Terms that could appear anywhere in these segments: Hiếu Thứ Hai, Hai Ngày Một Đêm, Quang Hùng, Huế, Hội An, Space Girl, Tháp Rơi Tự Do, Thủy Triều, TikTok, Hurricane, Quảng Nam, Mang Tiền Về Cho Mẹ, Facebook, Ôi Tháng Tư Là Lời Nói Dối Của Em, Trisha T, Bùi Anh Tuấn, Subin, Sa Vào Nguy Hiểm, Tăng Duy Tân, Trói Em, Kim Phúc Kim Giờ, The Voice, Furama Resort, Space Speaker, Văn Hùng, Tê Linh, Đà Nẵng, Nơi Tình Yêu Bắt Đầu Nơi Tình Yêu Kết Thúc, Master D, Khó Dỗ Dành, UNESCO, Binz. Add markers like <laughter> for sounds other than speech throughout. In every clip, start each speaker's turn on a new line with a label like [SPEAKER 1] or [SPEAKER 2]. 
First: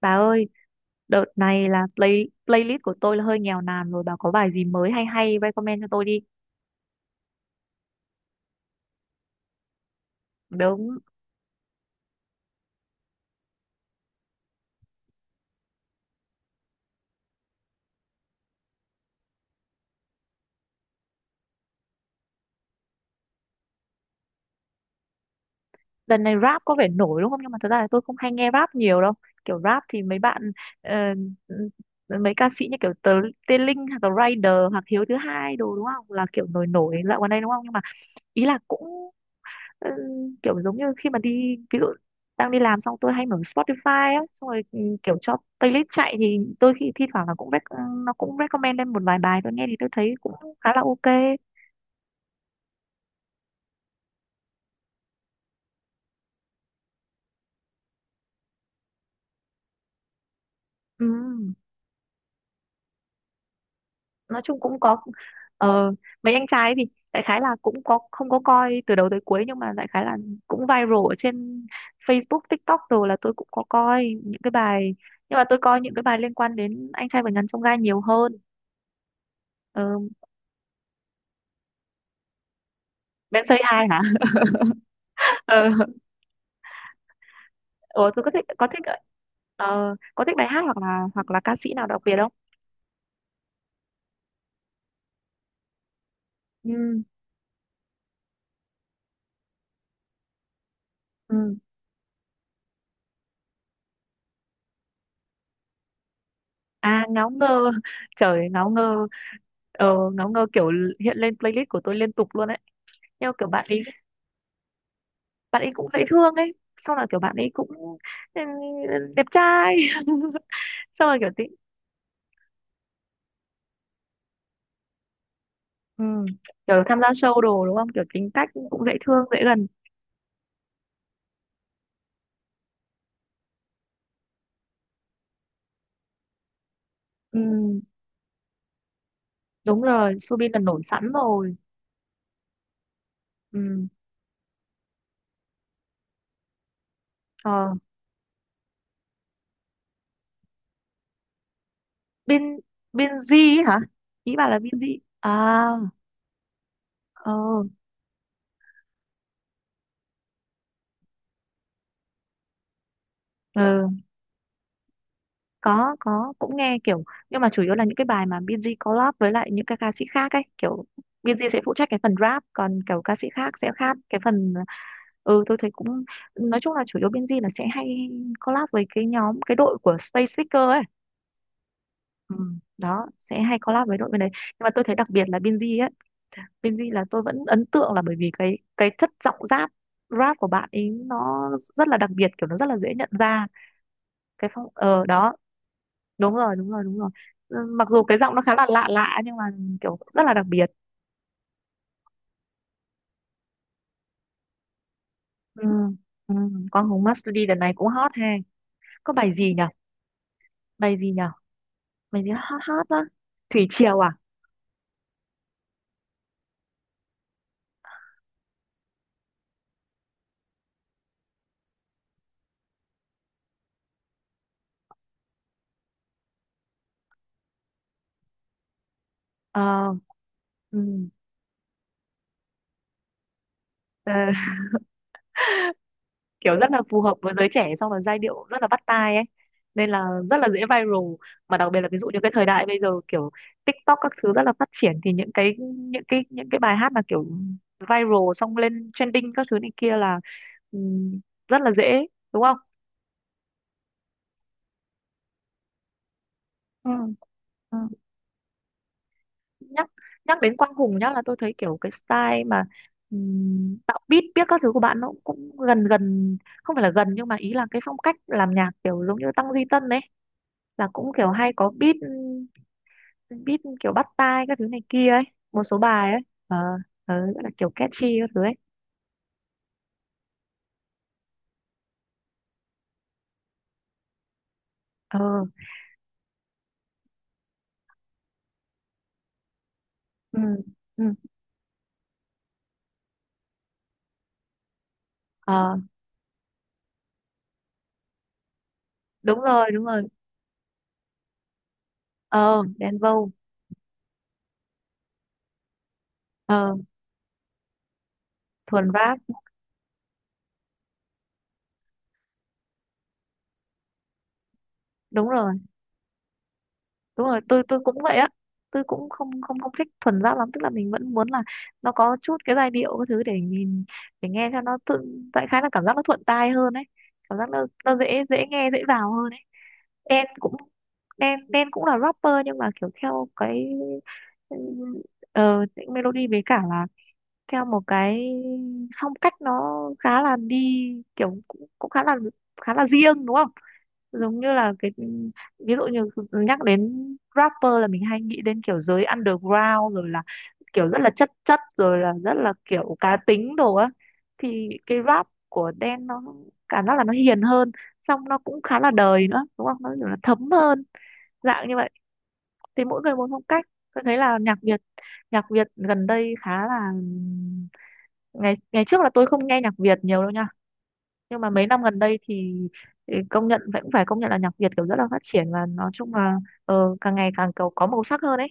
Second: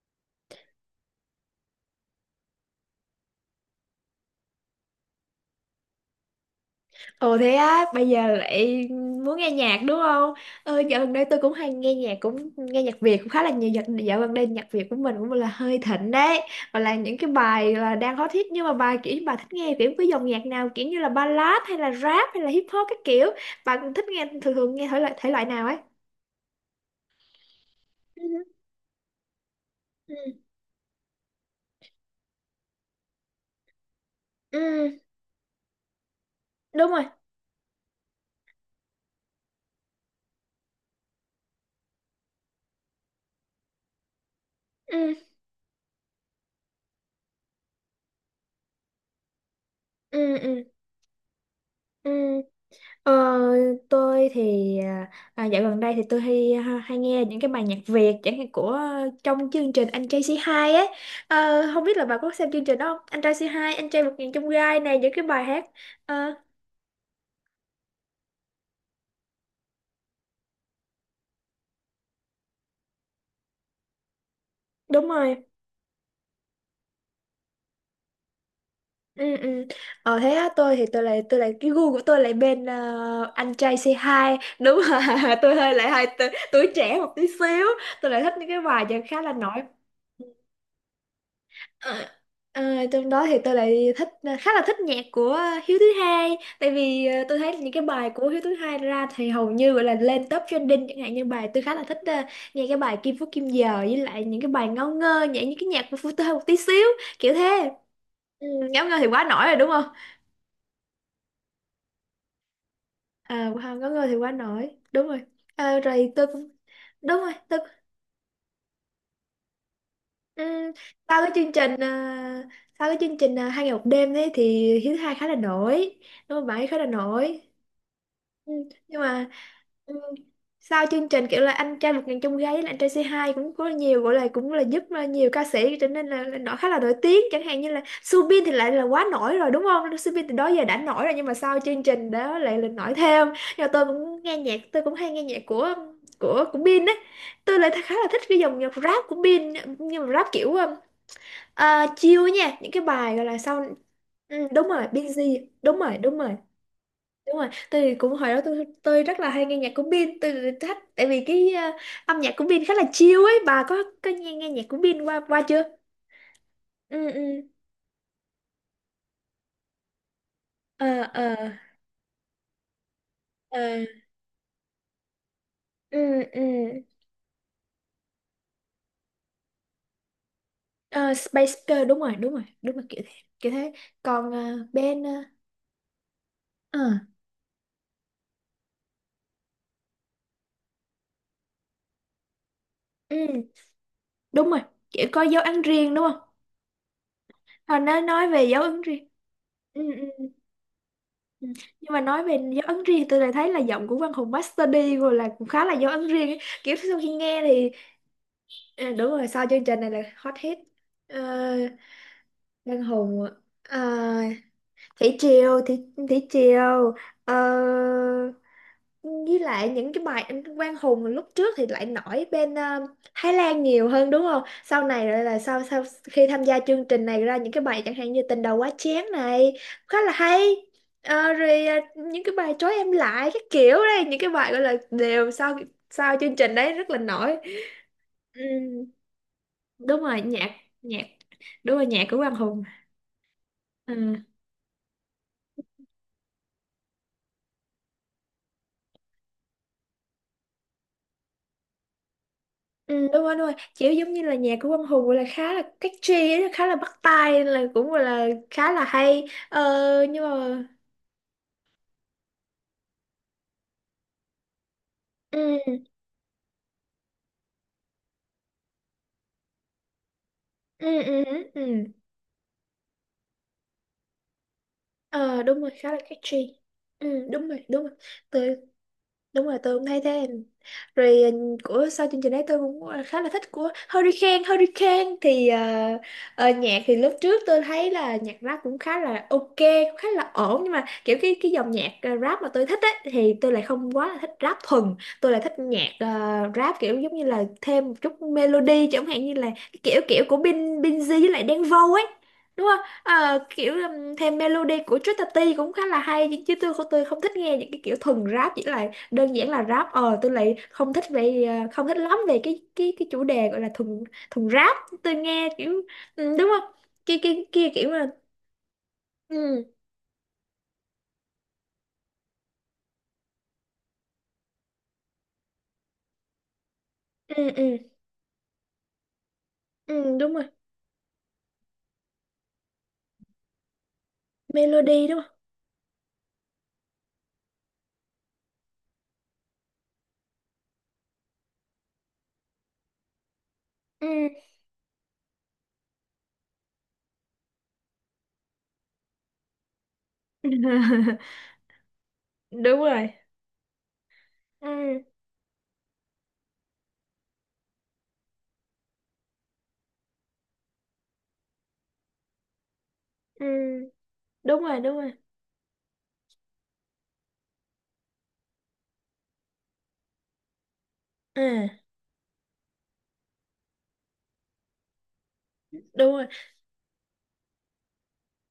[SPEAKER 1] Bà ơi, đợt này là play playlist của tôi là hơi nghèo nàn rồi. Bà có bài gì mới hay hay recommend cho tôi đi.
[SPEAKER 2] Ồ thế á, bây giờ lại muốn nghe nhạc đúng không?
[SPEAKER 1] Đúng,
[SPEAKER 2] Dạo gần đây tôi cũng hay nghe nhạc, cũng nghe nhạc Việt cũng khá là nhiều. Dạo gần đây nhạc Việt của mình cũng là hơi thịnh đấy. Và là những cái bài là đang hot hit, nhưng mà bài kiểu bà thích nghe kiểu cái dòng nhạc nào, kiểu như là ballad hay là rap hay là hip hop các kiểu. Bạn thích nghe thường thường nghe thể loại nào ấy?
[SPEAKER 1] đợt này rap có vẻ nổi đúng không? Nhưng mà thật ra là tôi không
[SPEAKER 2] Ừ,
[SPEAKER 1] hay nghe rap nhiều đâu. Kiểu rap thì
[SPEAKER 2] ừ,
[SPEAKER 1] mấy bạn ờ, ừ, mấy ca sĩ như kiểu Tê Linh hoặc là Rider hoặc
[SPEAKER 2] ừ,
[SPEAKER 1] Hiếu thứ hai đồ đúng không? Là kiểu nổi
[SPEAKER 2] đúng
[SPEAKER 1] nổi
[SPEAKER 2] rồi.
[SPEAKER 1] dạo gần đây đúng không? Nhưng mà ý là cũng ừ, kiểu giống như khi mà đi, ví dụ đang đi làm xong tôi hay mở Spotify á, xong rồi ừ,
[SPEAKER 2] Ừ,
[SPEAKER 1] kiểu cho playlist chạy thì tôi thi thoảng là cũng nó cũng recommend lên một vài bài tôi nghe thì tôi thấy cũng
[SPEAKER 2] ừ, ừ,
[SPEAKER 1] khá là ok.
[SPEAKER 2] ừ. Ờ, tôi thì dạo gần đây thì tôi hay hay nghe những cái bài nhạc Việt, chẳng hạn của trong chương trình Anh Trai Say Hi ấy.
[SPEAKER 1] ừ.
[SPEAKER 2] Không biết là bà có xem chương trình đó không, Anh Trai Say Hi, Anh Trai Vượt Ngàn
[SPEAKER 1] Nói
[SPEAKER 2] Chông
[SPEAKER 1] chung cũng
[SPEAKER 2] Gai
[SPEAKER 1] có
[SPEAKER 2] này, những cái bài hát.
[SPEAKER 1] ờ, mấy
[SPEAKER 2] Ờ,
[SPEAKER 1] anh trai ấy thì đại khái là cũng có, không có coi từ đầu tới cuối nhưng mà đại khái là cũng viral ở trên Facebook, TikTok rồi là tôi cũng có coi những cái bài,
[SPEAKER 2] Đúng
[SPEAKER 1] nhưng
[SPEAKER 2] rồi,
[SPEAKER 1] mà tôi coi những cái bài liên quan đến anh trai vượt ngàn chông gai nhiều hơn.
[SPEAKER 2] ừ, ừ.
[SPEAKER 1] Ờ,
[SPEAKER 2] Thế á, tôi thì tôi lại cái gu của tôi lại bên
[SPEAKER 1] Ben
[SPEAKER 2] Anh
[SPEAKER 1] Say
[SPEAKER 2] Trai
[SPEAKER 1] Hi
[SPEAKER 2] Say
[SPEAKER 1] hả?
[SPEAKER 2] Hi đúng rồi.
[SPEAKER 1] <laughs>
[SPEAKER 2] <laughs> Tôi
[SPEAKER 1] Ờ.
[SPEAKER 2] hơi tuổi trẻ một tí xíu,
[SPEAKER 1] Ủa,
[SPEAKER 2] tôi
[SPEAKER 1] tôi
[SPEAKER 2] lại
[SPEAKER 1] có
[SPEAKER 2] thích
[SPEAKER 1] thích,
[SPEAKER 2] những cái
[SPEAKER 1] có thích
[SPEAKER 2] bài nhạc khá là nổi.
[SPEAKER 1] ờ, có thích bài hát hoặc là ca sĩ nào đặc
[SPEAKER 2] À,
[SPEAKER 1] biệt không?
[SPEAKER 2] Trong đó thì tôi lại thích khá là thích nhạc của Hiếu Thứ Hai, tại
[SPEAKER 1] Ừ,
[SPEAKER 2] vì tôi thấy những cái bài của Hiếu Thứ Hai ra thì hầu như gọi là lên top trending. Chẳng hạn như bài
[SPEAKER 1] ừ.
[SPEAKER 2] tôi khá là thích nghe cái bài Kim Phúc Kim Giờ, với lại những cái bài ngáo ngơ, nhảy những cái nhạc của Phú Tơ một tí xíu
[SPEAKER 1] À, ngáo
[SPEAKER 2] kiểu thế.
[SPEAKER 1] ngơ, <laughs>
[SPEAKER 2] Ừ,
[SPEAKER 1] trời ngáo
[SPEAKER 2] ngáo ngơ
[SPEAKER 1] ngơ,
[SPEAKER 2] thì quá nổi rồi đúng không.
[SPEAKER 1] ờ, ngáo ngơ kiểu hiện lên playlist của tôi liên tục luôn ấy. Nhưng mà
[SPEAKER 2] À,
[SPEAKER 1] kiểu bạn
[SPEAKER 2] ngáo
[SPEAKER 1] ấy
[SPEAKER 2] ngơ thì quá nổi đúng rồi.
[SPEAKER 1] bạn ấy cũng dễ
[SPEAKER 2] Rồi tôi
[SPEAKER 1] thương
[SPEAKER 2] cũng
[SPEAKER 1] ấy, sau là kiểu
[SPEAKER 2] đúng rồi
[SPEAKER 1] bạn ấy
[SPEAKER 2] tôi.
[SPEAKER 1] cũng ừ, đẹp trai, <laughs>
[SPEAKER 2] Ừ,
[SPEAKER 1] xong rồi
[SPEAKER 2] sau
[SPEAKER 1] kiểu
[SPEAKER 2] cái
[SPEAKER 1] tính,
[SPEAKER 2] chương trình ờ, sau cái chương trình ờ, hai ngày một đêm đấy thì Hiếu Thứ Hai khá là nổi
[SPEAKER 1] ừ.
[SPEAKER 2] đúng không, bảy khá
[SPEAKER 1] kiểu
[SPEAKER 2] là
[SPEAKER 1] tham gia show
[SPEAKER 2] nổi.
[SPEAKER 1] đồ đúng không? Kiểu tính cách
[SPEAKER 2] Ừ,
[SPEAKER 1] cũng dễ
[SPEAKER 2] nhưng
[SPEAKER 1] thương,
[SPEAKER 2] mà
[SPEAKER 1] dễ gần.
[SPEAKER 2] ừ, sau chương trình kiểu là anh trai vượt ngàn chông gai là anh trai C2 cũng có nhiều, gọi là cũng là giúp nhiều ca sĩ trở nên là nổi, khá là nổi tiếng.
[SPEAKER 1] Ừ,
[SPEAKER 2] Chẳng hạn như là Subin thì lại là quá nổi rồi đúng
[SPEAKER 1] đúng
[SPEAKER 2] không,
[SPEAKER 1] rồi,
[SPEAKER 2] Subin từ đó
[SPEAKER 1] Subin là
[SPEAKER 2] giờ đã
[SPEAKER 1] nổi
[SPEAKER 2] nổi
[SPEAKER 1] sẵn
[SPEAKER 2] rồi, nhưng mà
[SPEAKER 1] rồi.
[SPEAKER 2] sau chương trình đó lại là nổi thêm. Nhưng mà tôi
[SPEAKER 1] Ừ.
[SPEAKER 2] cũng nghe nhạc, tôi cũng hay nghe nhạc của Bin á. Tôi lại
[SPEAKER 1] Ờ,
[SPEAKER 2] khá là thích cái dòng nhạc rap của Bin, nhưng mà rap kiểu à, chill nha,
[SPEAKER 1] Bin
[SPEAKER 2] những cái bài gọi
[SPEAKER 1] Binz
[SPEAKER 2] là
[SPEAKER 1] ấy
[SPEAKER 2] sau.
[SPEAKER 1] hả, ý
[SPEAKER 2] Ừ,
[SPEAKER 1] bà là
[SPEAKER 2] đúng
[SPEAKER 1] Binz
[SPEAKER 2] rồi
[SPEAKER 1] à?
[SPEAKER 2] Binz, đúng rồi, đúng rồi,
[SPEAKER 1] Ờ
[SPEAKER 2] đúng rồi. Tôi thì cũng hồi đó tôi rất là hay nghe nhạc của Bin, tôi thích tại vì cái âm nhạc của Bin khá là chill ấy. Bà
[SPEAKER 1] ừ,
[SPEAKER 2] có nghe nghe nhạc của Bin qua qua chưa?
[SPEAKER 1] có cũng nghe kiểu,
[SPEAKER 2] Ừ,
[SPEAKER 1] nhưng
[SPEAKER 2] ừ,
[SPEAKER 1] mà chủ yếu là những cái bài mà Binz collab với lại những cái ca sĩ khác ấy, kiểu
[SPEAKER 2] ờ, ờ,
[SPEAKER 1] Binz sẽ phụ trách cái phần rap còn kiểu ca sĩ khác sẽ
[SPEAKER 2] ờ,
[SPEAKER 1] khác cái phần. Ừ, tôi thấy
[SPEAKER 2] ừ,
[SPEAKER 1] cũng,
[SPEAKER 2] ừ.
[SPEAKER 1] nói chung là chủ yếu Binz là sẽ hay collab với cái nhóm, cái đội của Space Speaker ấy,
[SPEAKER 2] Ờ, Space Girl đúng rồi, đúng
[SPEAKER 1] ừ,
[SPEAKER 2] rồi, đúng rồi, kiểu
[SPEAKER 1] đó
[SPEAKER 2] thế,
[SPEAKER 1] sẽ
[SPEAKER 2] kiểu
[SPEAKER 1] hay
[SPEAKER 2] thế.
[SPEAKER 1] collab với đội bên đấy,
[SPEAKER 2] Còn
[SPEAKER 1] nhưng
[SPEAKER 2] ờ,
[SPEAKER 1] mà tôi thấy
[SPEAKER 2] Ben
[SPEAKER 1] đặc
[SPEAKER 2] ờ,
[SPEAKER 1] biệt là Binz ấy,
[SPEAKER 2] ờ,
[SPEAKER 1] Benji là tôi vẫn ấn tượng là bởi vì cái chất giọng rap rap của bạn ấy nó rất là đặc biệt, kiểu nó rất là dễ nhận
[SPEAKER 2] ừ
[SPEAKER 1] ra cái
[SPEAKER 2] đúng rồi,
[SPEAKER 1] phong ờ
[SPEAKER 2] kiểu có
[SPEAKER 1] đó.
[SPEAKER 2] dấu ấn riêng đúng không,
[SPEAKER 1] Đúng rồi, đúng rồi, đúng rồi. Ừ,
[SPEAKER 2] hồi
[SPEAKER 1] mặc
[SPEAKER 2] nó
[SPEAKER 1] dù cái
[SPEAKER 2] nói
[SPEAKER 1] giọng nó
[SPEAKER 2] về
[SPEAKER 1] khá
[SPEAKER 2] dấu
[SPEAKER 1] là
[SPEAKER 2] ấn
[SPEAKER 1] lạ
[SPEAKER 2] riêng.
[SPEAKER 1] lạ nhưng mà
[SPEAKER 2] Ừ
[SPEAKER 1] kiểu rất
[SPEAKER 2] ừ,
[SPEAKER 1] là đặc biệt.
[SPEAKER 2] ừ. Nhưng mà nói về dấu ấn riêng, tôi lại thấy là giọng của Văn Hùng Master D rồi là cũng khá
[SPEAKER 1] Ừ,
[SPEAKER 2] là dấu ấn riêng
[SPEAKER 1] ừ.
[SPEAKER 2] ấy. Kiểu
[SPEAKER 1] Con
[SPEAKER 2] sau
[SPEAKER 1] Hùng
[SPEAKER 2] khi nghe
[SPEAKER 1] Mastery đợt
[SPEAKER 2] thì
[SPEAKER 1] này cũng hot ha,
[SPEAKER 2] à, đúng
[SPEAKER 1] có
[SPEAKER 2] rồi,
[SPEAKER 1] bài
[SPEAKER 2] sau
[SPEAKER 1] gì
[SPEAKER 2] chương
[SPEAKER 1] nhở,
[SPEAKER 2] trình này là hot hit.
[SPEAKER 1] bài gì
[SPEAKER 2] Ờ,
[SPEAKER 1] nhở, bài gì hot
[SPEAKER 2] Văn
[SPEAKER 1] hot đó?
[SPEAKER 2] Hùng, uh,
[SPEAKER 1] Thủy Triều à?
[SPEAKER 2] Thủy Triều, Thủy Triều. ờ, với lại những cái bài anh Quang Hùng lúc trước thì lại nổi bên Thái Lan nhiều hơn đúng không? Sau này lại là sau sau khi tham gia chương trình này ra những cái bài chẳng hạn như Tình Đầu Quá Chén này,
[SPEAKER 1] Ờ
[SPEAKER 2] khá là hay.
[SPEAKER 1] ừ.
[SPEAKER 2] Rồi những cái bài trói em lại các kiểu đây,
[SPEAKER 1] Ờ,
[SPEAKER 2] những cái bài gọi là đều sau sau chương trình
[SPEAKER 1] kiểu rất
[SPEAKER 2] đấy
[SPEAKER 1] là
[SPEAKER 2] rất là
[SPEAKER 1] phù hợp với
[SPEAKER 2] nổi.
[SPEAKER 1] giới trẻ, xong là giai
[SPEAKER 2] Ừ,
[SPEAKER 1] điệu rất là bắt tai ấy, nên
[SPEAKER 2] đúng
[SPEAKER 1] là
[SPEAKER 2] rồi
[SPEAKER 1] rất là
[SPEAKER 2] nhạc
[SPEAKER 1] dễ viral,
[SPEAKER 2] nhạc
[SPEAKER 1] mà đặc
[SPEAKER 2] đúng
[SPEAKER 1] biệt
[SPEAKER 2] rồi
[SPEAKER 1] là ví dụ
[SPEAKER 2] nhạc của
[SPEAKER 1] như cái
[SPEAKER 2] Quang
[SPEAKER 1] thời
[SPEAKER 2] Hùng.
[SPEAKER 1] đại bây giờ kiểu
[SPEAKER 2] Ừ.
[SPEAKER 1] TikTok các thứ rất là phát triển, thì những cái bài hát mà kiểu viral xong lên trending các thứ này kia là ừm, rất là dễ, đúng không?
[SPEAKER 2] Ừ, đúng rồi, đúng rồi. Kiểu giống như là nhạc của Quang Hùng gọi là khá là catchy ấy, khá là
[SPEAKER 1] Ừ,
[SPEAKER 2] bắt tai, là
[SPEAKER 1] ừ.
[SPEAKER 2] cũng gọi là khá là hay. Ờ,
[SPEAKER 1] nhắc
[SPEAKER 2] nhưng
[SPEAKER 1] Nhắc đến
[SPEAKER 2] mà...
[SPEAKER 1] Quang Hùng nhá là tôi thấy kiểu cái style mà tạo beat biết các thứ của bạn nó cũng
[SPEAKER 2] Ừ, ừ,
[SPEAKER 1] gần gần, không phải là gần nhưng mà ý là cái phong cách làm nhạc kiểu giống như Tăng Duy Tân ấy, là
[SPEAKER 2] ừ,
[SPEAKER 1] cũng
[SPEAKER 2] ừ,
[SPEAKER 1] kiểu hay có
[SPEAKER 2] ừ.
[SPEAKER 1] beat beat kiểu bắt tai các thứ này kia ấy,
[SPEAKER 2] Ờ, Đúng
[SPEAKER 1] một
[SPEAKER 2] rồi,
[SPEAKER 1] số
[SPEAKER 2] khá là
[SPEAKER 1] bài ấy,
[SPEAKER 2] catchy.
[SPEAKER 1] ờ, ờ,
[SPEAKER 2] Ừ,
[SPEAKER 1] gọi
[SPEAKER 2] đúng
[SPEAKER 1] là
[SPEAKER 2] rồi,
[SPEAKER 1] kiểu
[SPEAKER 2] đúng
[SPEAKER 1] catchy các thứ ấy.
[SPEAKER 2] rồi. Đúng rồi tôi cũng thấy thế, rồi ừ, của sau chương trình đấy tôi cũng khá là thích của Hurricane. Hurricane
[SPEAKER 1] Ờ
[SPEAKER 2] thì nhạc thì lúc trước tôi thấy là nhạc rap cũng khá là ok, cũng khá là
[SPEAKER 1] ừ
[SPEAKER 2] ổn, nhưng mà
[SPEAKER 1] ừ
[SPEAKER 2] kiểu cái dòng nhạc rap mà tôi thích ấy, thì tôi lại không quá là thích rap thuần. Tôi lại thích
[SPEAKER 1] ờ
[SPEAKER 2] nhạc rap kiểu giống như là thêm một chút melody, chẳng hạn như là cái
[SPEAKER 1] đúng
[SPEAKER 2] kiểu
[SPEAKER 1] rồi
[SPEAKER 2] kiểu của Bin Binz với lại Đen Vâu ấy
[SPEAKER 1] ờ,
[SPEAKER 2] đúng không.
[SPEAKER 1] Đen Vâu,
[SPEAKER 2] Ờ, Kiểu thêm melody của Trisha T cũng khá là hay, chứ chứ
[SPEAKER 1] ờ,
[SPEAKER 2] tôi không thích nghe những cái kiểu thuần rap, chỉ
[SPEAKER 1] thuần
[SPEAKER 2] là
[SPEAKER 1] rap.
[SPEAKER 2] đơn giản là rap. Ờ tôi lại không thích về không thích lắm về cái cái chủ đề gọi là thùng, thùng rap. Tôi
[SPEAKER 1] Đúng
[SPEAKER 2] nghe
[SPEAKER 1] rồi,
[SPEAKER 2] kiểu ừ, đúng không, kia
[SPEAKER 1] đúng
[SPEAKER 2] kia
[SPEAKER 1] rồi, tôi
[SPEAKER 2] kia
[SPEAKER 1] tôi
[SPEAKER 2] kiểu
[SPEAKER 1] cũng
[SPEAKER 2] là
[SPEAKER 1] vậy á, tôi cũng không không
[SPEAKER 2] ừ,
[SPEAKER 1] không thích thuần rap lắm, tức là mình vẫn muốn là nó có chút cái giai điệu các thứ để nhìn, để nghe cho nó tự tại, khá là cảm giác nó thuận tai hơn ấy, cảm giác
[SPEAKER 2] ừ,
[SPEAKER 1] nó
[SPEAKER 2] ừ,
[SPEAKER 1] nó dễ, dễ nghe, dễ vào hơn ấy.
[SPEAKER 2] ừ,
[SPEAKER 1] Đen
[SPEAKER 2] đúng rồi.
[SPEAKER 1] cũng, Đen Đen cũng là rapper nhưng mà kiểu theo cái ừ,
[SPEAKER 2] Melody đúng không.
[SPEAKER 1] ờ melody, với cả là theo một cái phong cách nó khá là đi, kiểu cũng, cũng khá là, khá là riêng đúng không?
[SPEAKER 2] Ừ.
[SPEAKER 1] Giống như là cái, ví dụ như nhắc đến rapper là mình hay nghĩ đến kiểu giới underground, rồi là kiểu rất là chất
[SPEAKER 2] <laughs>
[SPEAKER 1] chất, rồi là rất là
[SPEAKER 2] Đúng
[SPEAKER 1] kiểu
[SPEAKER 2] rồi,
[SPEAKER 1] cá tính đồ á, thì
[SPEAKER 2] ừ,
[SPEAKER 1] cái rap của Đen nó cảm giác là nó hiền hơn, xong nó cũng khá là đời nữa đúng không, nó kiểu là thấm hơn, dạng như vậy. Thì mỗi người một phong
[SPEAKER 2] ừ,
[SPEAKER 1] cách, tôi thấy là nhạc
[SPEAKER 2] đúng rồi,
[SPEAKER 1] Việt,
[SPEAKER 2] đúng rồi,
[SPEAKER 1] nhạc Việt gần đây khá là, ngày ngày trước là tôi không nghe nhạc Việt nhiều đâu nhá, nhưng mà mấy
[SPEAKER 2] ừ,
[SPEAKER 1] năm gần đây thì ừ, công nhận, vẫn phải công nhận là nhạc Việt kiểu rất là phát triển, và nói
[SPEAKER 2] đúng
[SPEAKER 1] chung
[SPEAKER 2] rồi.
[SPEAKER 1] là ờ, càng ngày càng kiểu có màu sắc hơn ấy.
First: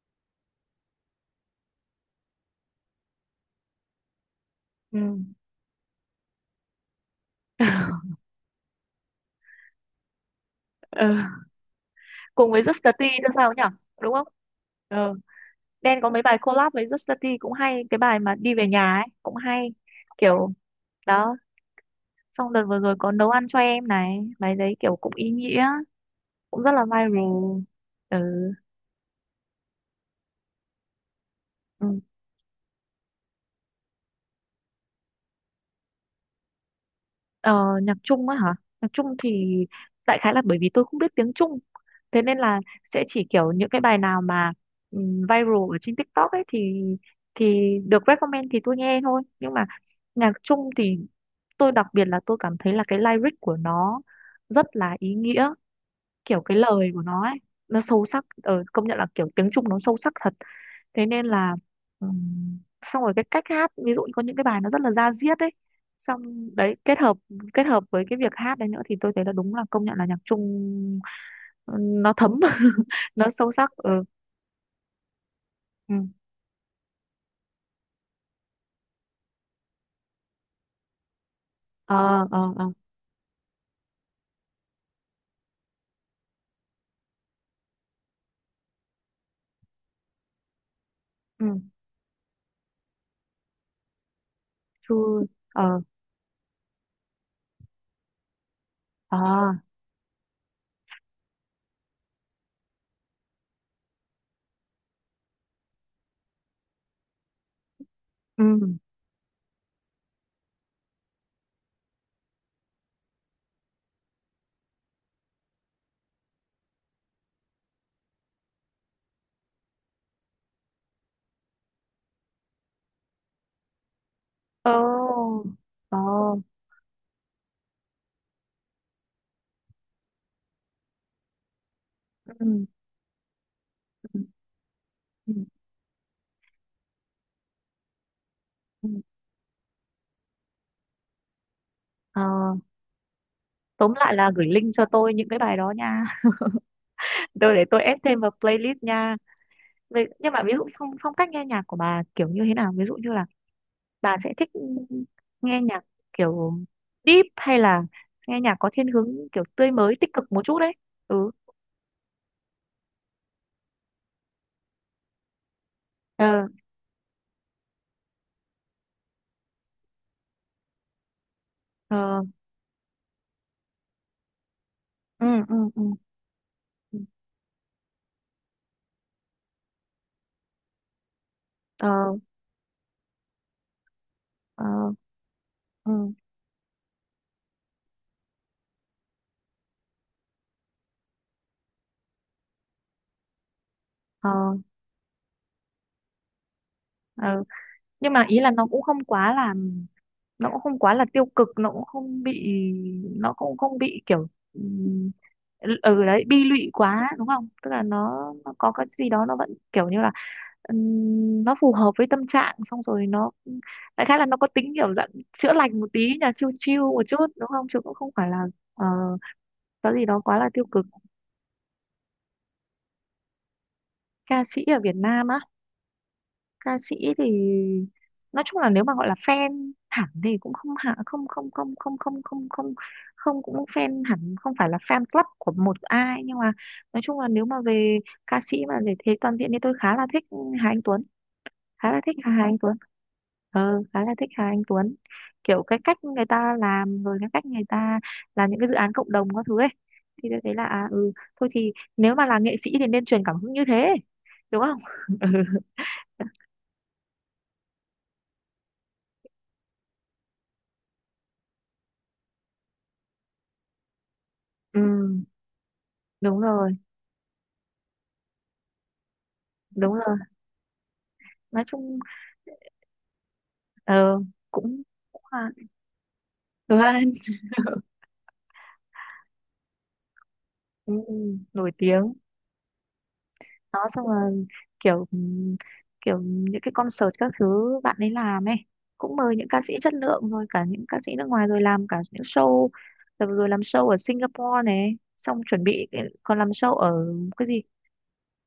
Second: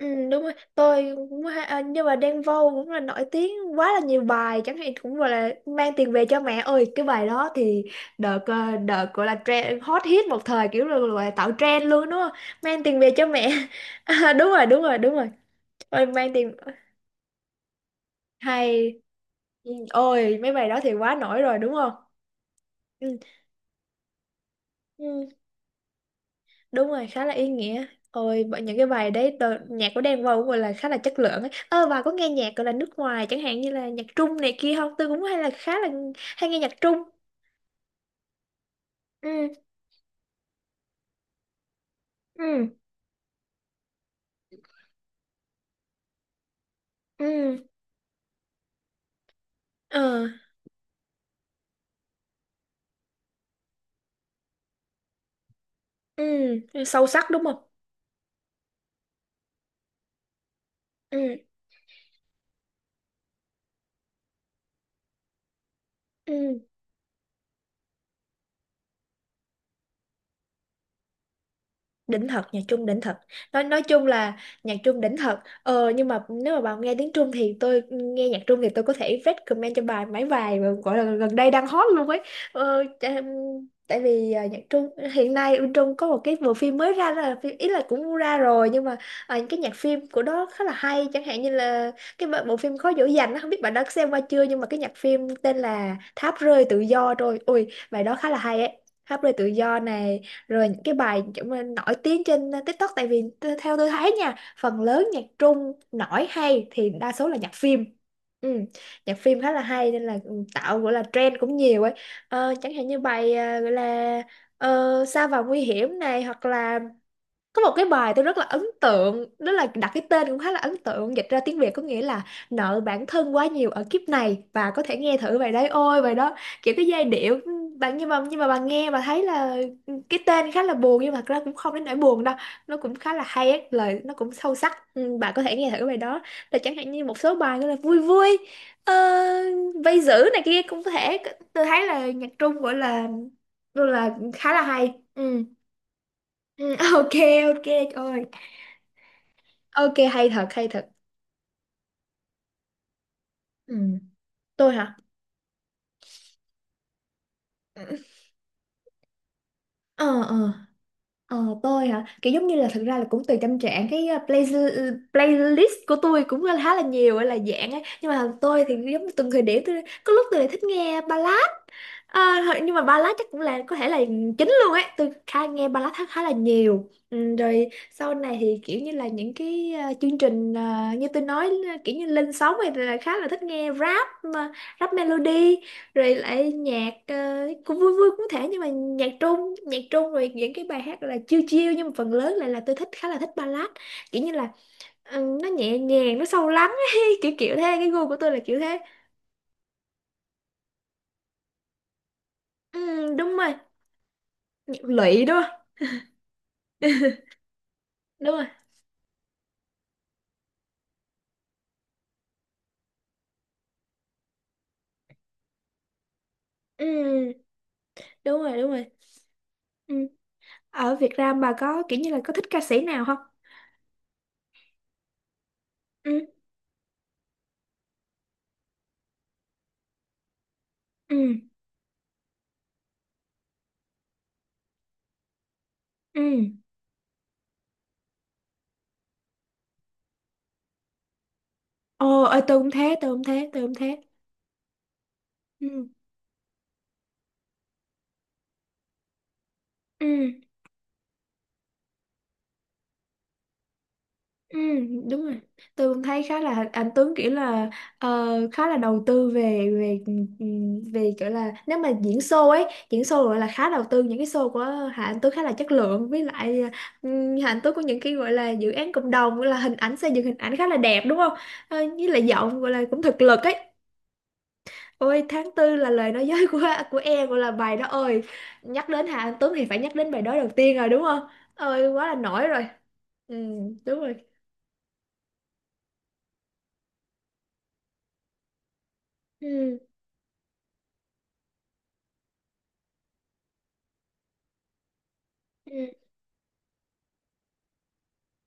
[SPEAKER 2] Ừ, đúng rồi. Tôi cũng hay, à, nhưng mà Đen Vâu cũng là nổi tiếng, quá là nhiều bài chẳng hạn cũng
[SPEAKER 1] Ừ.
[SPEAKER 2] gọi là mang tiền về cho mẹ ơi, cái bài đó thì
[SPEAKER 1] <laughs>
[SPEAKER 2] đợt đợt gọi là trend hot hit một thời, kiểu là
[SPEAKER 1] Ờ,
[SPEAKER 2] gọi là tạo trend luôn đúng không,
[SPEAKER 1] cùng với Just
[SPEAKER 2] mang
[SPEAKER 1] the
[SPEAKER 2] tiền
[SPEAKER 1] Tea
[SPEAKER 2] về cho
[SPEAKER 1] nữa sao
[SPEAKER 2] mẹ.
[SPEAKER 1] nhỉ,
[SPEAKER 2] <laughs>
[SPEAKER 1] đúng không?
[SPEAKER 2] À, đúng rồi, đúng rồi,
[SPEAKER 1] Ờ,
[SPEAKER 2] đúng rồi.
[SPEAKER 1] Đen
[SPEAKER 2] Ôi
[SPEAKER 1] có mấy
[SPEAKER 2] mang
[SPEAKER 1] bài
[SPEAKER 2] tiền
[SPEAKER 1] collab với Just the Tea cũng hay, cái bài mà đi về
[SPEAKER 2] hay.
[SPEAKER 1] nhà ấy cũng hay,
[SPEAKER 2] Ừ, ôi
[SPEAKER 1] kiểu
[SPEAKER 2] mấy bài đó thì quá
[SPEAKER 1] đó.
[SPEAKER 2] nổi rồi đúng không.
[SPEAKER 1] Xong đợt vừa rồi có
[SPEAKER 2] Ừ.
[SPEAKER 1] nấu ăn cho em này, bài đấy kiểu cũng
[SPEAKER 2] Ừ.
[SPEAKER 1] ý nghĩa, cũng rất là
[SPEAKER 2] Đúng rồi, khá là ý
[SPEAKER 1] viral.
[SPEAKER 2] nghĩa. Ôi bởi những cái bài đấy đồ, nhạc của Đen Vâu cũng gọi là khá là chất lượng ấy. Ơ
[SPEAKER 1] Ừ.
[SPEAKER 2] bà có nghe nhạc gọi là nước ngoài, chẳng hạn như là nhạc Trung này kia không? Tôi cũng hay là khá là hay nghe nhạc Trung.
[SPEAKER 1] Ờ, nhạc Trung á hả? Nhạc Trung
[SPEAKER 2] Ừ,
[SPEAKER 1] thì đại khái là bởi vì tôi không biết tiếng Trung, thế nên là
[SPEAKER 2] ừ,
[SPEAKER 1] sẽ chỉ kiểu những cái bài nào mà viral ở trên TikTok ấy thì
[SPEAKER 2] ừ,
[SPEAKER 1] thì được recommend thì tôi nghe thôi. Nhưng mà
[SPEAKER 2] ờ,
[SPEAKER 1] nhạc Trung thì tôi đặc biệt là tôi cảm thấy là cái lyric của nó rất là ý nghĩa,
[SPEAKER 2] ừ,
[SPEAKER 1] kiểu cái lời của
[SPEAKER 2] sâu
[SPEAKER 1] nó
[SPEAKER 2] sắc
[SPEAKER 1] ấy,
[SPEAKER 2] đúng không.
[SPEAKER 1] nó sâu sắc. Ờ, công nhận là kiểu tiếng Trung nó sâu sắc thật, thế nên
[SPEAKER 2] Ừ,
[SPEAKER 1] là xong rồi cái cách hát, ví dụ như có những cái bài nó rất là da diết ấy, xong
[SPEAKER 2] ừ,
[SPEAKER 1] đấy kết hợp với cái việc hát đấy nữa thì tôi thấy là đúng là, công nhận là nhạc Trung, ừ, nó
[SPEAKER 2] đỉnh
[SPEAKER 1] thấm.
[SPEAKER 2] thật, nhạc
[SPEAKER 1] <laughs>
[SPEAKER 2] Trung đỉnh thật.
[SPEAKER 1] Nó sâu
[SPEAKER 2] nói
[SPEAKER 1] sắc.
[SPEAKER 2] nói
[SPEAKER 1] Ừ
[SPEAKER 2] chung là nhạc Trung đỉnh thật. Ờ
[SPEAKER 1] ừ
[SPEAKER 2] nhưng mà nếu mà bạn nghe tiếng Trung, thì tôi nghe nhạc Trung thì tôi có thể recommend cho bài mấy bài mà gọi là gần đây đang hot
[SPEAKER 1] ờ
[SPEAKER 2] luôn ấy.
[SPEAKER 1] ờ ờ
[SPEAKER 2] ờ, chà- Tại vì à, nhạc Trung hiện nay bên Trung có một cái bộ phim mới ra, đó là phim ý, là cũng ra rồi nhưng mà à, những cái nhạc phim của đó khá là hay, chẳng hạn như
[SPEAKER 1] ừ
[SPEAKER 2] là cái bộ bộ phim Khó Dỗ Dành á, không biết bạn đã xem qua chưa, nhưng mà cái nhạc
[SPEAKER 1] chu
[SPEAKER 2] phim tên
[SPEAKER 1] ờ
[SPEAKER 2] là Tháp Rơi Tự Do, rồi ui bài đó khá là hay ấy.
[SPEAKER 1] ờ
[SPEAKER 2] Tháp Rơi Tự Do này, rồi những cái bài kiểu mà nổi tiếng trên TikTok. Tại vì theo tôi thấy nha, phần lớn nhạc Trung nổi hay thì đa số là nhạc phim. Ừ,
[SPEAKER 1] ừ
[SPEAKER 2] nhạc phim khá là hay, nên là ừ, tạo gọi là trend cũng nhiều ấy. Chẳng hạn như bài gọi là Sa Vào Nguy Hiểm này, hoặc là có một cái bài tôi rất là ấn tượng, đó là đặt cái tên cũng khá là ấn tượng, dịch ra tiếng Việt có nghĩa là Nợ Bản Thân Quá Nhiều Ở Kiếp Này, và
[SPEAKER 1] ờ
[SPEAKER 2] có thể nghe thử bài đấy.
[SPEAKER 1] ờ
[SPEAKER 2] Ôi bài đó kiểu cái giai điệu bạn, nhưng mà bạn nghe và thấy là cái tên khá là buồn, nhưng mà thật ra cũng không đến nỗi buồn đâu,
[SPEAKER 1] ừ
[SPEAKER 2] nó cũng khá là hay ấy. Lời nó
[SPEAKER 1] ừ
[SPEAKER 2] cũng sâu sắc. Ừ,
[SPEAKER 1] ừ
[SPEAKER 2] bạn có thể nghe thử bài đó, là chẳng hạn như một số bài như là vui vui,
[SPEAKER 1] ừ.
[SPEAKER 2] ờ, vây giữ này kia cũng có thể. Tôi thấy là
[SPEAKER 1] ờ
[SPEAKER 2] nhạc Trung gọi
[SPEAKER 1] tóm lại
[SPEAKER 2] là
[SPEAKER 1] là gửi
[SPEAKER 2] khá là
[SPEAKER 1] link cho
[SPEAKER 2] hay.
[SPEAKER 1] tôi những cái
[SPEAKER 2] Ừ.
[SPEAKER 1] bài đó nha.
[SPEAKER 2] Ừ, <laughs> ok,
[SPEAKER 1] <laughs> Tôi
[SPEAKER 2] ok
[SPEAKER 1] để tôi
[SPEAKER 2] trời
[SPEAKER 1] add thêm
[SPEAKER 2] ơi.
[SPEAKER 1] vào playlist nha.
[SPEAKER 2] Ok hay
[SPEAKER 1] Nhưng mà
[SPEAKER 2] thật,
[SPEAKER 1] ví dụ
[SPEAKER 2] hay thật.
[SPEAKER 1] phong phong cách nghe nhạc của bà kiểu như thế nào, ví dụ như là
[SPEAKER 2] Ừ.
[SPEAKER 1] bà sẽ thích
[SPEAKER 2] Tôi hả.
[SPEAKER 1] nghe nhạc kiểu deep hay là
[SPEAKER 2] Ừ.
[SPEAKER 1] nghe nhạc có thiên hướng kiểu tươi mới, tích
[SPEAKER 2] Ờ,
[SPEAKER 1] cực một
[SPEAKER 2] ờ,
[SPEAKER 1] chút đấy? Ừ
[SPEAKER 2] ờ, tôi hả, kiểu giống như là thực ra là cũng tùy tâm trạng. Cái playlist của tôi
[SPEAKER 1] ờ
[SPEAKER 2] cũng khá là nhiều là dạng ấy, nhưng mà tôi thì giống như từng thời điểm, tôi có lúc tôi lại thích nghe ballad.
[SPEAKER 1] ờ
[SPEAKER 2] À, thôi, nhưng mà ballad chắc cũng là có thể là chính luôn ấy, tôi
[SPEAKER 1] ừ
[SPEAKER 2] khá
[SPEAKER 1] ừ
[SPEAKER 2] nghe
[SPEAKER 1] ừ
[SPEAKER 2] ballad khá là nhiều.
[SPEAKER 1] ừ.
[SPEAKER 2] Ừ, rồi sau này thì kiểu như là những cái chương trình như tôi nói
[SPEAKER 1] ờ
[SPEAKER 2] kiểu như lên sóng thì là khá là thích nghe rap, mà
[SPEAKER 1] ờ
[SPEAKER 2] rap melody,
[SPEAKER 1] ừ
[SPEAKER 2] rồi lại nhạc cũng vui vui cũng thể. Nhưng mà nhạc Trung rồi những cái bài hát là chill chill, nhưng mà phần lớn lại là tôi thích khá là thích ballad, kiểu
[SPEAKER 1] ờ
[SPEAKER 2] như là ừ, nó nhẹ nhàng nó sâu lắng ấy. <laughs> Kiểu
[SPEAKER 1] ờ
[SPEAKER 2] kiểu thế, cái gu
[SPEAKER 1] nhưng
[SPEAKER 2] của
[SPEAKER 1] mà
[SPEAKER 2] tôi là
[SPEAKER 1] ý là
[SPEAKER 2] kiểu
[SPEAKER 1] nó
[SPEAKER 2] thế.
[SPEAKER 1] cũng không quá là, nó cũng không quá là tiêu cực, nó cũng không bị,
[SPEAKER 2] Ừ,
[SPEAKER 1] nó
[SPEAKER 2] đúng rồi.
[SPEAKER 1] cũng không bị kiểu
[SPEAKER 2] Nhạc
[SPEAKER 1] ừm,
[SPEAKER 2] lụy đúng không.
[SPEAKER 1] ừ đấy, bi lụy quá
[SPEAKER 2] <laughs>
[SPEAKER 1] đúng không, tức là
[SPEAKER 2] Đúng rồi.
[SPEAKER 1] nó có cái gì đó nó vẫn kiểu như là nó phù hợp với tâm trạng, xong rồi nó đại khái là nó có tính kiểu dạng chữa lành một tí nhỉ, chill chill một chút
[SPEAKER 2] Ừ,
[SPEAKER 1] đúng không, chứ cũng không phải là
[SPEAKER 2] đúng rồi, đúng
[SPEAKER 1] ờ,
[SPEAKER 2] rồi.
[SPEAKER 1] có
[SPEAKER 2] Ừ.
[SPEAKER 1] gì đó quá là tiêu cực.
[SPEAKER 2] Ở Việt Nam bà có kiểu như là có thích ca sĩ nào không?
[SPEAKER 1] Ca sĩ ở Việt Nam á?
[SPEAKER 2] Ừ,
[SPEAKER 1] Ca sĩ thì nói chung là nếu mà gọi là fan hẳn thì cũng không, hạ không
[SPEAKER 2] ừ,
[SPEAKER 1] không không không không không không không cũng fan hẳn, không phải là fan club của một ai, nhưng
[SPEAKER 2] ừ.
[SPEAKER 1] mà nói chung là nếu mà về ca sĩ mà để thế toàn diện thì tôi khá là thích Hà Anh Tuấn, khá là thích
[SPEAKER 2] Ồ,
[SPEAKER 1] hai
[SPEAKER 2] ơi
[SPEAKER 1] anh
[SPEAKER 2] tôi cũng
[SPEAKER 1] Tuấn.
[SPEAKER 2] thế, tôi cũng thế, tôi cũng
[SPEAKER 1] Ừ,
[SPEAKER 2] thế.
[SPEAKER 1] khá là thích hai anh Tuấn, kiểu cái
[SPEAKER 2] Ừ,
[SPEAKER 1] cách người ta làm, rồi cái cách người ta làm những cái dự án cộng đồng các thứ ấy,
[SPEAKER 2] ừ,
[SPEAKER 1] thì tôi thấy là à, ừ thôi thì nếu mà là nghệ sĩ thì nên truyền cảm hứng như thế,
[SPEAKER 2] ừ,
[SPEAKER 1] đúng không? <laughs>
[SPEAKER 2] đúng
[SPEAKER 1] Ừ,
[SPEAKER 2] rồi. Tôi cũng thấy khá là anh Tuấn kiểu là khá là đầu tư về về ừ, ừ, về kiểu là nếu mà diễn show ấy, diễn show gọi là khá đầu tư, những cái show của
[SPEAKER 1] ừ,
[SPEAKER 2] Hà Anh Tuấn khá là chất lượng, với
[SPEAKER 1] đúng
[SPEAKER 2] lại
[SPEAKER 1] rồi,
[SPEAKER 2] ừ, Hà Anh Tuấn có những cái gọi là dự án cộng đồng, gọi là hình
[SPEAKER 1] đúng
[SPEAKER 2] ảnh, xây
[SPEAKER 1] rồi,
[SPEAKER 2] dựng hình ảnh khá là đẹp đúng không?
[SPEAKER 1] nói chung
[SPEAKER 2] Với lại giọng gọi là cũng thực lực ấy.
[SPEAKER 1] ờ, cũng cũng
[SPEAKER 2] Ôi
[SPEAKER 1] là
[SPEAKER 2] tháng tư là lời nói dối
[SPEAKER 1] đúng
[SPEAKER 2] của
[SPEAKER 1] rồi.
[SPEAKER 2] em, gọi
[SPEAKER 1] <laughs>
[SPEAKER 2] là bài đó ơi, nhắc đến Hà Anh Tuấn thì phải nhắc đến bài đó đầu tiên rồi
[SPEAKER 1] Ừ,
[SPEAKER 2] đúng không,
[SPEAKER 1] nổi
[SPEAKER 2] ơi quá
[SPEAKER 1] tiếng,
[SPEAKER 2] là nổi rồi. Ừ
[SPEAKER 1] đó.
[SPEAKER 2] đúng
[SPEAKER 1] Xong
[SPEAKER 2] rồi,
[SPEAKER 1] rồi kiểu kiểu những cái concert các thứ bạn ấy làm ấy, cũng mời những ca sĩ
[SPEAKER 2] ừ,
[SPEAKER 1] chất lượng, rồi cả những ca sĩ nước ngoài, rồi làm cả những show, rồi làm show ở Singapore này, xong chuẩn
[SPEAKER 2] ừ,
[SPEAKER 1] bị còn làm show ở cái gì,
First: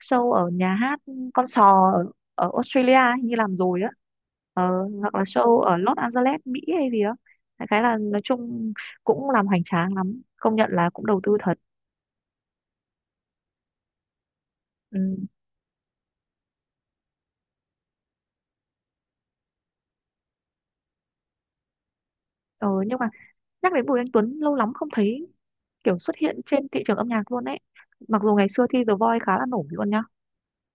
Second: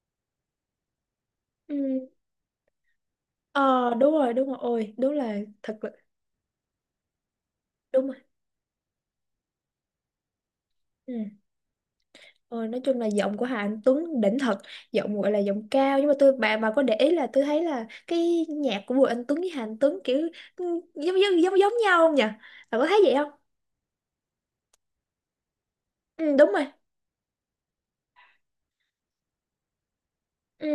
[SPEAKER 1] show ở nhà hát ừ, con
[SPEAKER 2] ừ,
[SPEAKER 1] sò ở, ở Australia ấy, như làm rồi á,
[SPEAKER 2] ờ đúng rồi, đúng rồi,
[SPEAKER 1] ờ,
[SPEAKER 2] ôi đúng
[SPEAKER 1] hoặc là
[SPEAKER 2] là
[SPEAKER 1] show ở
[SPEAKER 2] thật là
[SPEAKER 1] Los Angeles, Mỹ hay gì đó. Đại khái là
[SPEAKER 2] đúng rồi
[SPEAKER 1] nói chung cũng làm hoành tráng lắm, công nhận là cũng đầu
[SPEAKER 2] ừ.
[SPEAKER 1] tư thật.
[SPEAKER 2] Ờ, nói chung là giọng của Hà Anh Tuấn đỉnh thật. Giọng
[SPEAKER 1] Ừ.
[SPEAKER 2] gọi là giọng cao, nhưng mà tôi bà có để ý là tôi thấy là cái nhạc của Bùi Anh Tuấn với Hà Anh Tuấn kiểu ừ, giống giống giống giống nhau không nhỉ,
[SPEAKER 1] Ờ,
[SPEAKER 2] bà có
[SPEAKER 1] nhưng
[SPEAKER 2] thấy
[SPEAKER 1] mà
[SPEAKER 2] vậy không.
[SPEAKER 1] nhắc đến Bùi Anh Tuấn lâu lắm không thấy kiểu xuất
[SPEAKER 2] Ừ
[SPEAKER 1] hiện
[SPEAKER 2] đúng rồi.
[SPEAKER 1] trên thị trường âm nhạc luôn ấy, mặc dù ngày xưa thi The Voice khá là nổi luôn nhá.
[SPEAKER 2] Ừ.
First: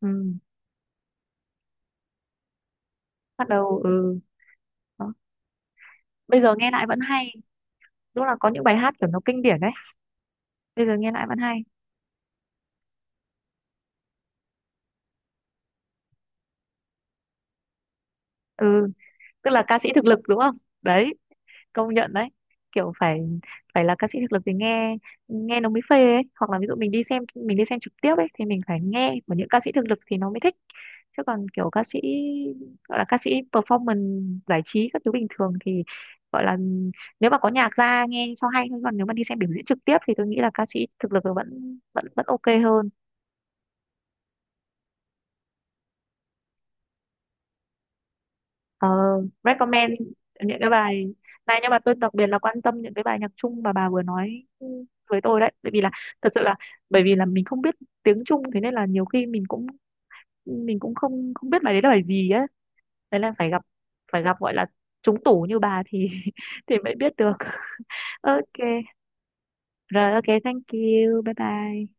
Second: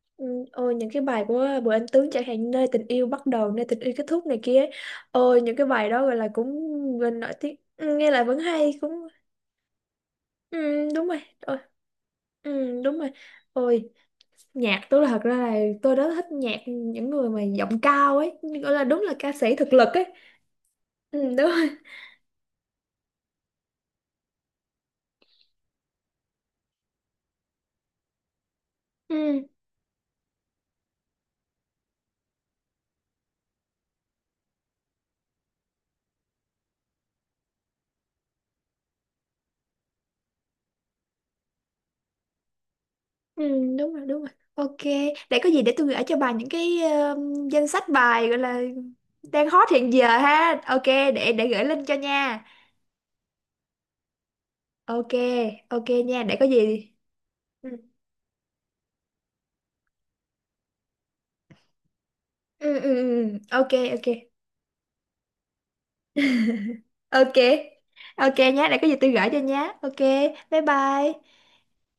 [SPEAKER 1] Ừ.
[SPEAKER 2] Ừ, ôi những cái bài của Bùi Anh Tuấn chẳng hạn nơi tình yêu bắt
[SPEAKER 1] Bắt
[SPEAKER 2] đầu, nơi
[SPEAKER 1] đầu,
[SPEAKER 2] tình yêu kết
[SPEAKER 1] ừ,
[SPEAKER 2] thúc này kia ấy.
[SPEAKER 1] đó.
[SPEAKER 2] Ôi những cái bài đó gọi là
[SPEAKER 1] Bây
[SPEAKER 2] cũng
[SPEAKER 1] giờ nghe lại vẫn
[SPEAKER 2] gần
[SPEAKER 1] hay,
[SPEAKER 2] nổi tiếng. Ừ, nghe lại
[SPEAKER 1] đúng là
[SPEAKER 2] vẫn
[SPEAKER 1] có những bài
[SPEAKER 2] hay
[SPEAKER 1] hát
[SPEAKER 2] cũng
[SPEAKER 1] kiểu nó kinh điển đấy, bây
[SPEAKER 2] ừ,
[SPEAKER 1] giờ
[SPEAKER 2] đúng
[SPEAKER 1] nghe
[SPEAKER 2] rồi.
[SPEAKER 1] lại vẫn
[SPEAKER 2] Ôi,
[SPEAKER 1] hay.
[SPEAKER 2] ừ, đúng rồi, ôi nhạc tôi, là thật ra là tôi rất thích nhạc những người mà giọng cao ấy, gọi là
[SPEAKER 1] Ừ
[SPEAKER 2] đúng là ca
[SPEAKER 1] tức
[SPEAKER 2] sĩ
[SPEAKER 1] là
[SPEAKER 2] thực
[SPEAKER 1] ca sĩ
[SPEAKER 2] lực
[SPEAKER 1] thực
[SPEAKER 2] ấy.
[SPEAKER 1] lực đúng không, đấy,
[SPEAKER 2] Ừ, đúng rồi.
[SPEAKER 1] công nhận đấy, kiểu phải, phải là ca sĩ thực lực thì nghe, nghe nó mới phê ấy, hoặc là ví dụ mình đi xem, mình đi xem trực tiếp ấy thì mình phải nghe của
[SPEAKER 2] Ừ.
[SPEAKER 1] những ca sĩ thực lực thì nó mới thích, chứ còn kiểu ca sĩ, gọi là ca sĩ performance giải trí các thứ bình thường thì gọi là nếu mà có nhạc ra nghe cho hay thôi, còn nếu mà đi xem biểu diễn trực tiếp thì tôi nghĩ là ca sĩ thực lực vẫn vẫn vẫn ok hơn.
[SPEAKER 2] Ừ, đúng rồi, đúng rồi. Ok, để có gì để tôi gửi cho bà những cái danh sách bài gọi là
[SPEAKER 1] Ờ,
[SPEAKER 2] đang hot
[SPEAKER 1] recommend
[SPEAKER 2] hiện giờ
[SPEAKER 1] những
[SPEAKER 2] ha.
[SPEAKER 1] cái
[SPEAKER 2] Ok,
[SPEAKER 1] bài
[SPEAKER 2] để
[SPEAKER 1] này,
[SPEAKER 2] gửi
[SPEAKER 1] nhưng mà
[SPEAKER 2] link
[SPEAKER 1] tôi
[SPEAKER 2] cho
[SPEAKER 1] đặc biệt là
[SPEAKER 2] nha.
[SPEAKER 1] quan tâm những cái bài nhạc Trung mà bà vừa nói
[SPEAKER 2] Ok,
[SPEAKER 1] với tôi đấy, bởi vì
[SPEAKER 2] ok
[SPEAKER 1] là
[SPEAKER 2] nha,
[SPEAKER 1] thật
[SPEAKER 2] để
[SPEAKER 1] sự
[SPEAKER 2] có
[SPEAKER 1] là
[SPEAKER 2] gì.
[SPEAKER 1] bởi vì là mình không
[SPEAKER 2] Ừ,
[SPEAKER 1] biết tiếng Trung thế nên là nhiều khi mình cũng, mình cũng không không biết bài đấy là bài gì ấy.
[SPEAKER 2] ừ, ừ,
[SPEAKER 1] Đấy
[SPEAKER 2] ừ,
[SPEAKER 1] là
[SPEAKER 2] ừ.
[SPEAKER 1] phải gặp,
[SPEAKER 2] Ok, ok.
[SPEAKER 1] phải gặp gọi là trúng tủ như bà thì <laughs> thì mới biết được.
[SPEAKER 2] Ok. Ok
[SPEAKER 1] Ok
[SPEAKER 2] nhé, để có gì tôi gửi cho nhé. Ok,
[SPEAKER 1] rồi, ok,
[SPEAKER 2] bye
[SPEAKER 1] thank you,
[SPEAKER 2] bye.
[SPEAKER 1] bye bye.